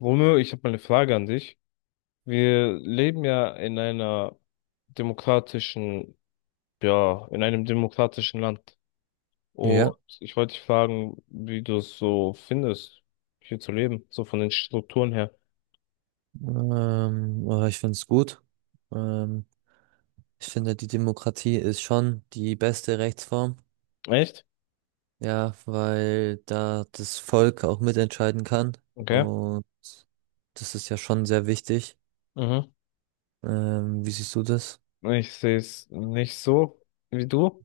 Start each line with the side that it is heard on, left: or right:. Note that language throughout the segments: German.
left: Romeo, ich habe mal eine Frage an dich. Wir leben ja in einer demokratischen, ja, in einem demokratischen Land.
right: Ja,
left: Und ich wollte dich fragen, wie du es so findest, hier zu leben, so von den Strukturen her.
right: aber ich finde es gut. Ähm, Ich finde, die Demokratie ist schon die beste Rechtsform.
left: Echt?
right: Ja, weil da das Volk auch mitentscheiden kann.
left: Okay.
right: Und das ist ja schon sehr wichtig.
left: Mhm.
right: Wie siehst du das?
left: Ich sehe es nicht so wie du.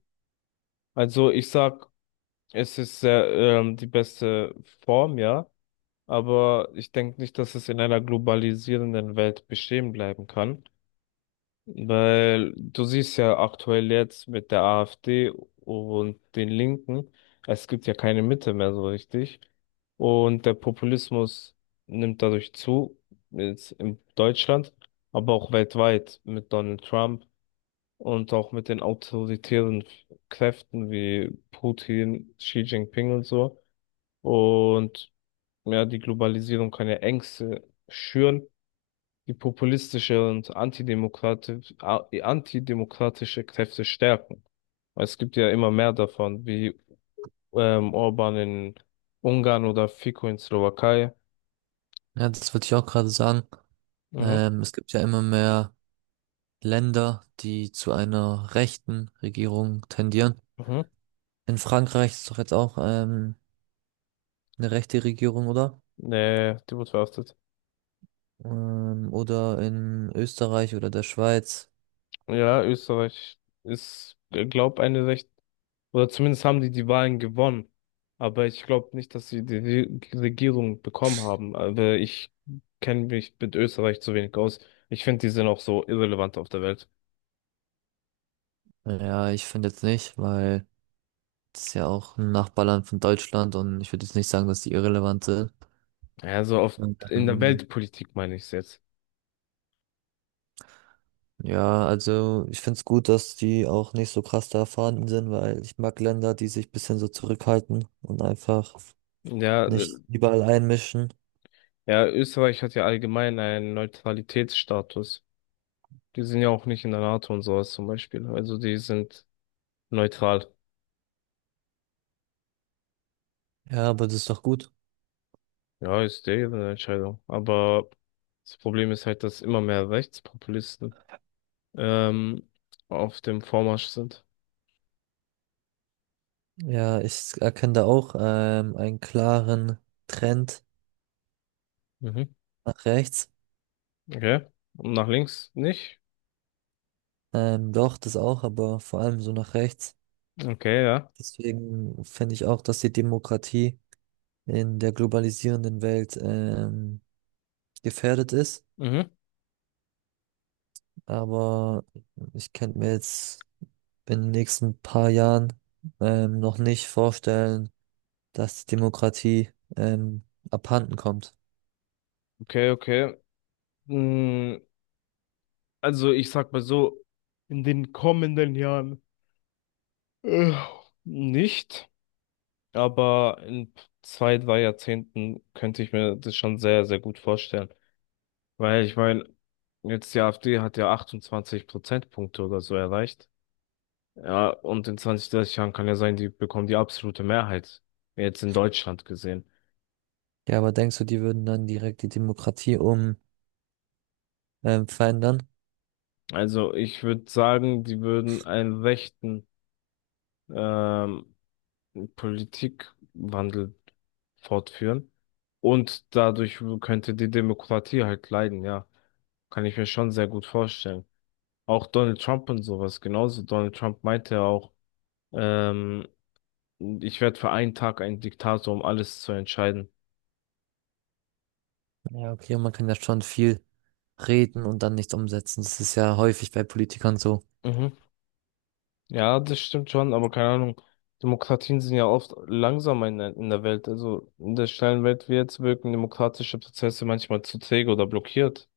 left: Also ich sag, es ist sehr, die beste Form, ja. Aber ich denke nicht, dass es in einer globalisierenden Welt bestehen bleiben kann. Weil du siehst ja aktuell jetzt mit der AfD und den Linken, es gibt ja keine Mitte mehr so richtig. Und der Populismus nimmt dadurch zu, jetzt in Deutschland, aber auch weltweit mit Donald Trump und auch mit den autoritären Kräften wie Putin, Xi Jinping und so. Und ja, die Globalisierung kann ja Ängste schüren, die populistische und antidemokratische Kräfte stärken. Weil es gibt ja immer mehr davon, wie Orban in Ungarn oder Fico in Slowakei.
right: Ja, das würde ich auch gerade sagen.
left: Mhm.
right: Es gibt ja immer mehr Länder, die zu einer rechten Regierung tendieren.
left: Mhm.
right: In Frankreich ist doch jetzt auch eine rechte Regierung, oder?
left: Nee, die wurde verhaftet.
right: Oder in Österreich oder der Schweiz.
left: Ja, Österreich ist, glaub, oder zumindest haben die Wahlen gewonnen. Aber ich glaube nicht, dass sie die Regierung bekommen haben. Aber ich kenne mich mit Österreich zu wenig aus. Ich finde, die sind auch so irrelevant auf der Welt.
right: Ja, ich finde jetzt nicht, weil das ist ja auch ein Nachbarland von Deutschland und ich würde jetzt nicht sagen, dass die irrelevant sind.
left: Ja, so auf,
right: Und,
left: in der
right: ähm,
left: Weltpolitik meine ich es jetzt.
right: ja, also ich finde es gut, dass die auch nicht so krass da erfahren sind, weil ich mag Länder, die sich ein bisschen so zurückhalten und einfach
left: Ja,
right: nicht überall einmischen.
left: ja, Österreich hat ja allgemein einen Neutralitätsstatus. Die sind ja auch nicht in der NATO und sowas zum Beispiel. Also die sind neutral.
right: Ja, aber das ist doch gut.
left: Ja, ist deren Entscheidung. Aber das Problem ist halt, dass immer mehr Rechtspopulisten ähm, auf dem Vormarsch sind.
right: Ja, ich erkenne da auch einen klaren Trend
left: Mhm.
right: nach rechts.
left: Okay. Und nach links nicht?
right: Doch, das auch, aber vor allem so nach rechts.
left: Okay, ja.
right: Deswegen finde ich auch, dass die Demokratie in der globalisierenden Welt gefährdet ist.
left: Mhm.
right: Aber ich könnte mir jetzt in den nächsten paar Jahren noch nicht vorstellen, dass die Demokratie ähm, abhanden kommt.
left: Okay, okay. Mm, Also ich sag mal so, in den kommenden Jahren. Äh, nicht, aber in 2, 3 Jahrzehnten könnte ich mir das schon sehr, sehr gut vorstellen. Weil ich meine, jetzt die AfD hat ja 28 Prozentpunkte oder so erreicht. Ja, und in 20, 30 Jahren kann ja sein, die bekommen die absolute Mehrheit. Jetzt in Deutschland gesehen.
right: Ja, aber denkst du, die würden dann direkt die Demokratie um verändern?
left: Also ich würde sagen, die würden einen rechten, ähm, Politikwandel fortführen. Und dadurch könnte die Demokratie halt leiden, ja. Kann ich mir schon sehr gut vorstellen. Auch Donald Trump und sowas genauso. Donald Trump meinte ja auch, ähm, ich werde für einen Tag ein Diktator, um alles zu entscheiden.
right: Ja, okay, man kann ja schon viel reden und dann nichts umsetzen. Das ist ja häufig bei Politikern so.
left: Mhm. Ja, das stimmt schon, aber keine Ahnung. Demokratien sind ja oft langsamer in der Welt. Also in der schnellen Welt wie jetzt wirken demokratische Prozesse manchmal zu träge oder blockiert.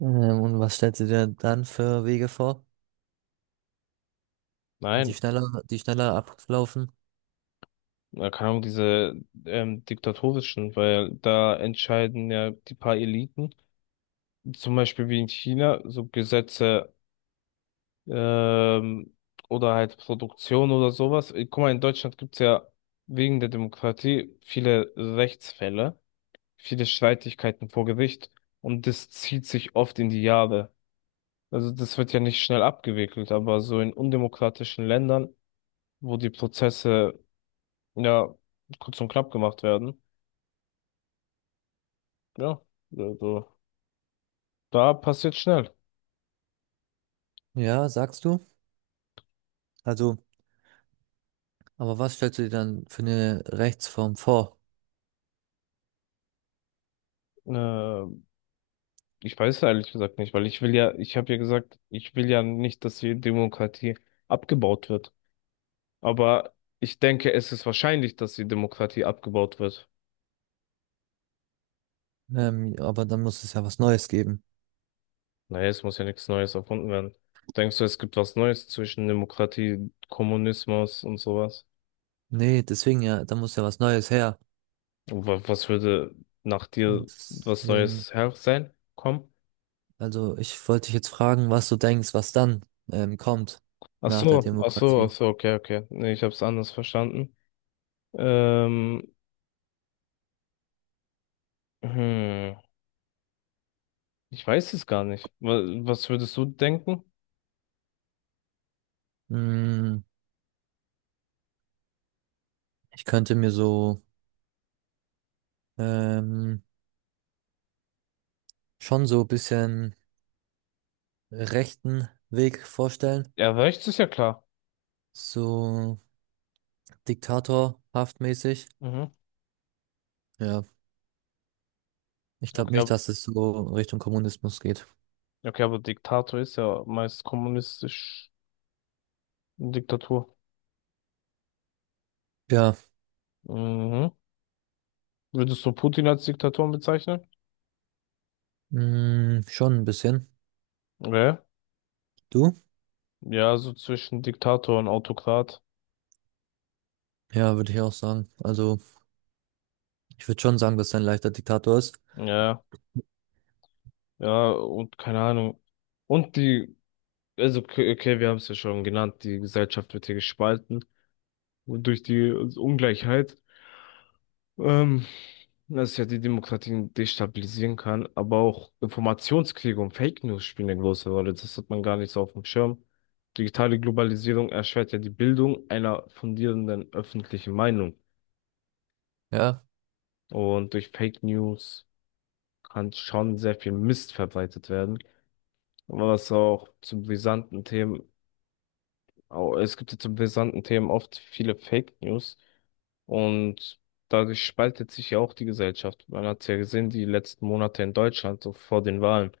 right: Und was stellst du dir dann für Wege vor?
left: Nein,
right: Die schneller ablaufen.
left: na, keine Ahnung, diese diktatorischen, weil da entscheiden ja die paar Eliten, zum Beispiel wie in China, so Gesetze, ähm, oder halt Produktion oder sowas. Guck mal, in Deutschland gibt's ja wegen der Demokratie viele Rechtsfälle, viele Streitigkeiten vor Gericht, und das zieht sich oft in die Jahre. Also das wird ja nicht schnell abgewickelt, aber so in undemokratischen Ländern, wo die Prozesse ja kurz und knapp gemacht werden, ja. Also, da passiert schnell.
right: Ja, sagst du? Also, aber was stellst du dir dann für eine Rechtsform vor?
left: Äh, Ich weiß ehrlich gesagt nicht, weil ich will ja, ich habe ja gesagt, ich will ja nicht, dass die Demokratie abgebaut wird. Aber ich denke, es ist wahrscheinlich, dass die Demokratie abgebaut wird.
right: Aber dann muss es ja was Neues geben.
left: Naja, es muss ja nichts Neues erfunden werden. Denkst du, es gibt was Neues zwischen Demokratie, Kommunismus und sowas?
right: Nee, deswegen ja, da muss ja was Neues her.
left: Was würde nach dir
right: Und
left: was
right: deswegen,
left: Neues her sein? Komm.
right: also ich wollte dich jetzt fragen, was du denkst, was dann kommt
left: Ach
right: nach der
left: so, ach so, ach
right: Demokratie.
left: so, okay, okay. Nee, ich habe es anders verstanden. Ähm, hm. Ich weiß es gar nicht. Was würdest du denken?
right: Mm, ich könnte mir so ähm, schon so ein bisschen rechten Weg vorstellen.
left: Ja, rechts ist ja klar.
right: So diktatorhaft mäßig.
left: Mhm.
right: Ja. Ich glaube
left: Okay,
right: nicht,
left: aber,
right: dass es so Richtung Kommunismus geht.
left: okay, aber Diktator ist ja meist kommunistisch, eine Diktatur.
right: Ja,
left: Mhm. Würdest du Putin als Diktator bezeichnen?
right: mh, schon ein bisschen.
left: Ja.
right: Du?
left: Ja, so zwischen Diktator und Autokrat.
right: Ja, würde ich auch sagen. Also, ich würde schon sagen, dass er ein leichter Diktator ist.
left: Ja, ja, und keine Ahnung. Und die, also, okay, okay, wir haben es ja schon genannt, die Gesellschaft wird hier gespalten durch die Ungleichheit. Ähm, dass ja die Demokratien destabilisieren kann, aber auch Informationskriege und Fake News spielen eine große Rolle. Das hat man gar nicht so auf dem Schirm. Digitale Globalisierung erschwert ja die Bildung einer fundierenden öffentlichen Meinung.
right: Ja,
left: Und durch Fake News kann schon sehr viel Mist verbreitet werden, was auch zu brisanten Themen, es gibt ja zu brisanten Themen oft viele Fake News, und dadurch spaltet sich ja auch die Gesellschaft. Man hat es ja gesehen, die letzten Monate in Deutschland, so vor den Wahlen.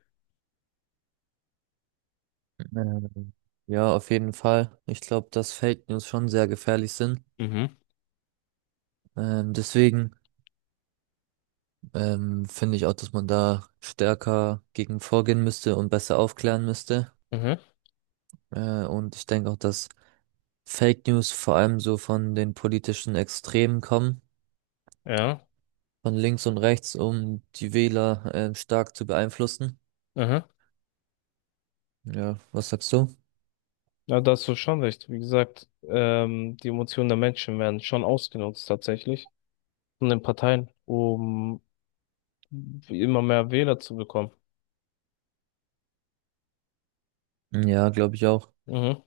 right: Ähm, ja, auf jeden Fall. Ich glaube, dass Fake News schon sehr gefährlich sind.
left: Mhm.
right: Deswegen finde ich auch, dass man da stärker gegen vorgehen müsste und besser aufklären müsste.
left: Mhm,
right: Und ich denke auch, dass Fake News vor allem so von den politischen Extremen kommen.
left: ja,
right: Von links und rechts, um die Wähler stark zu beeinflussen.
left: mhm.
right: Ja, was sagst du?
left: Ja, da hast du schon recht. Wie gesagt, die Emotionen der Menschen werden schon ausgenutzt tatsächlich von den Parteien, um immer mehr Wähler zu bekommen.
right: Ja, glaube ich auch.
left: Mhm.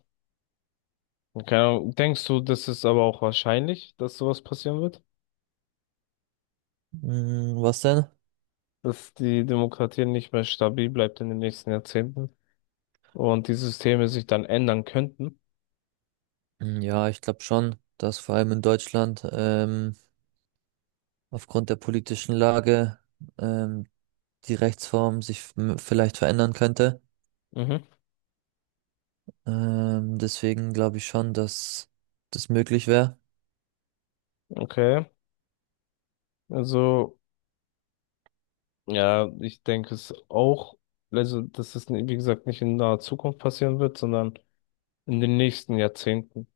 left: Okay. Denkst du, das ist aber auch wahrscheinlich, dass sowas passieren wird?
right: Hm, was denn?
left: Dass die Demokratie nicht mehr stabil bleibt in den nächsten Jahrzehnten und die Systeme sich dann ändern könnten.
right: Hm, ja, ich glaube schon, dass vor allem in Deutschland aufgrund der politischen Lage ähm, die Rechtsform sich vielleicht verändern könnte.
left: Mhm.
right: Deswegen glaube ich schon, dass das möglich wäre.
left: Okay, also ja, ich denke es auch, also dass es, wie gesagt, nicht in naher Zukunft passieren wird, sondern in den nächsten Jahrzehnten.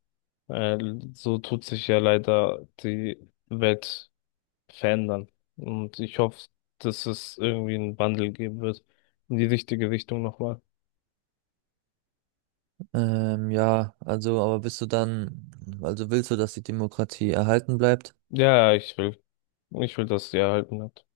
left: Äh, so tut sich ja leider die Welt verändern. Und ich hoffe, dass es irgendwie einen Wandel geben wird in die richtige Richtung nochmal.
right: Ja, also, aber bist du dann, also willst du, dass die Demokratie erhalten bleibt?
left: Ja, ich will. Ich will, dass die erhalten wird.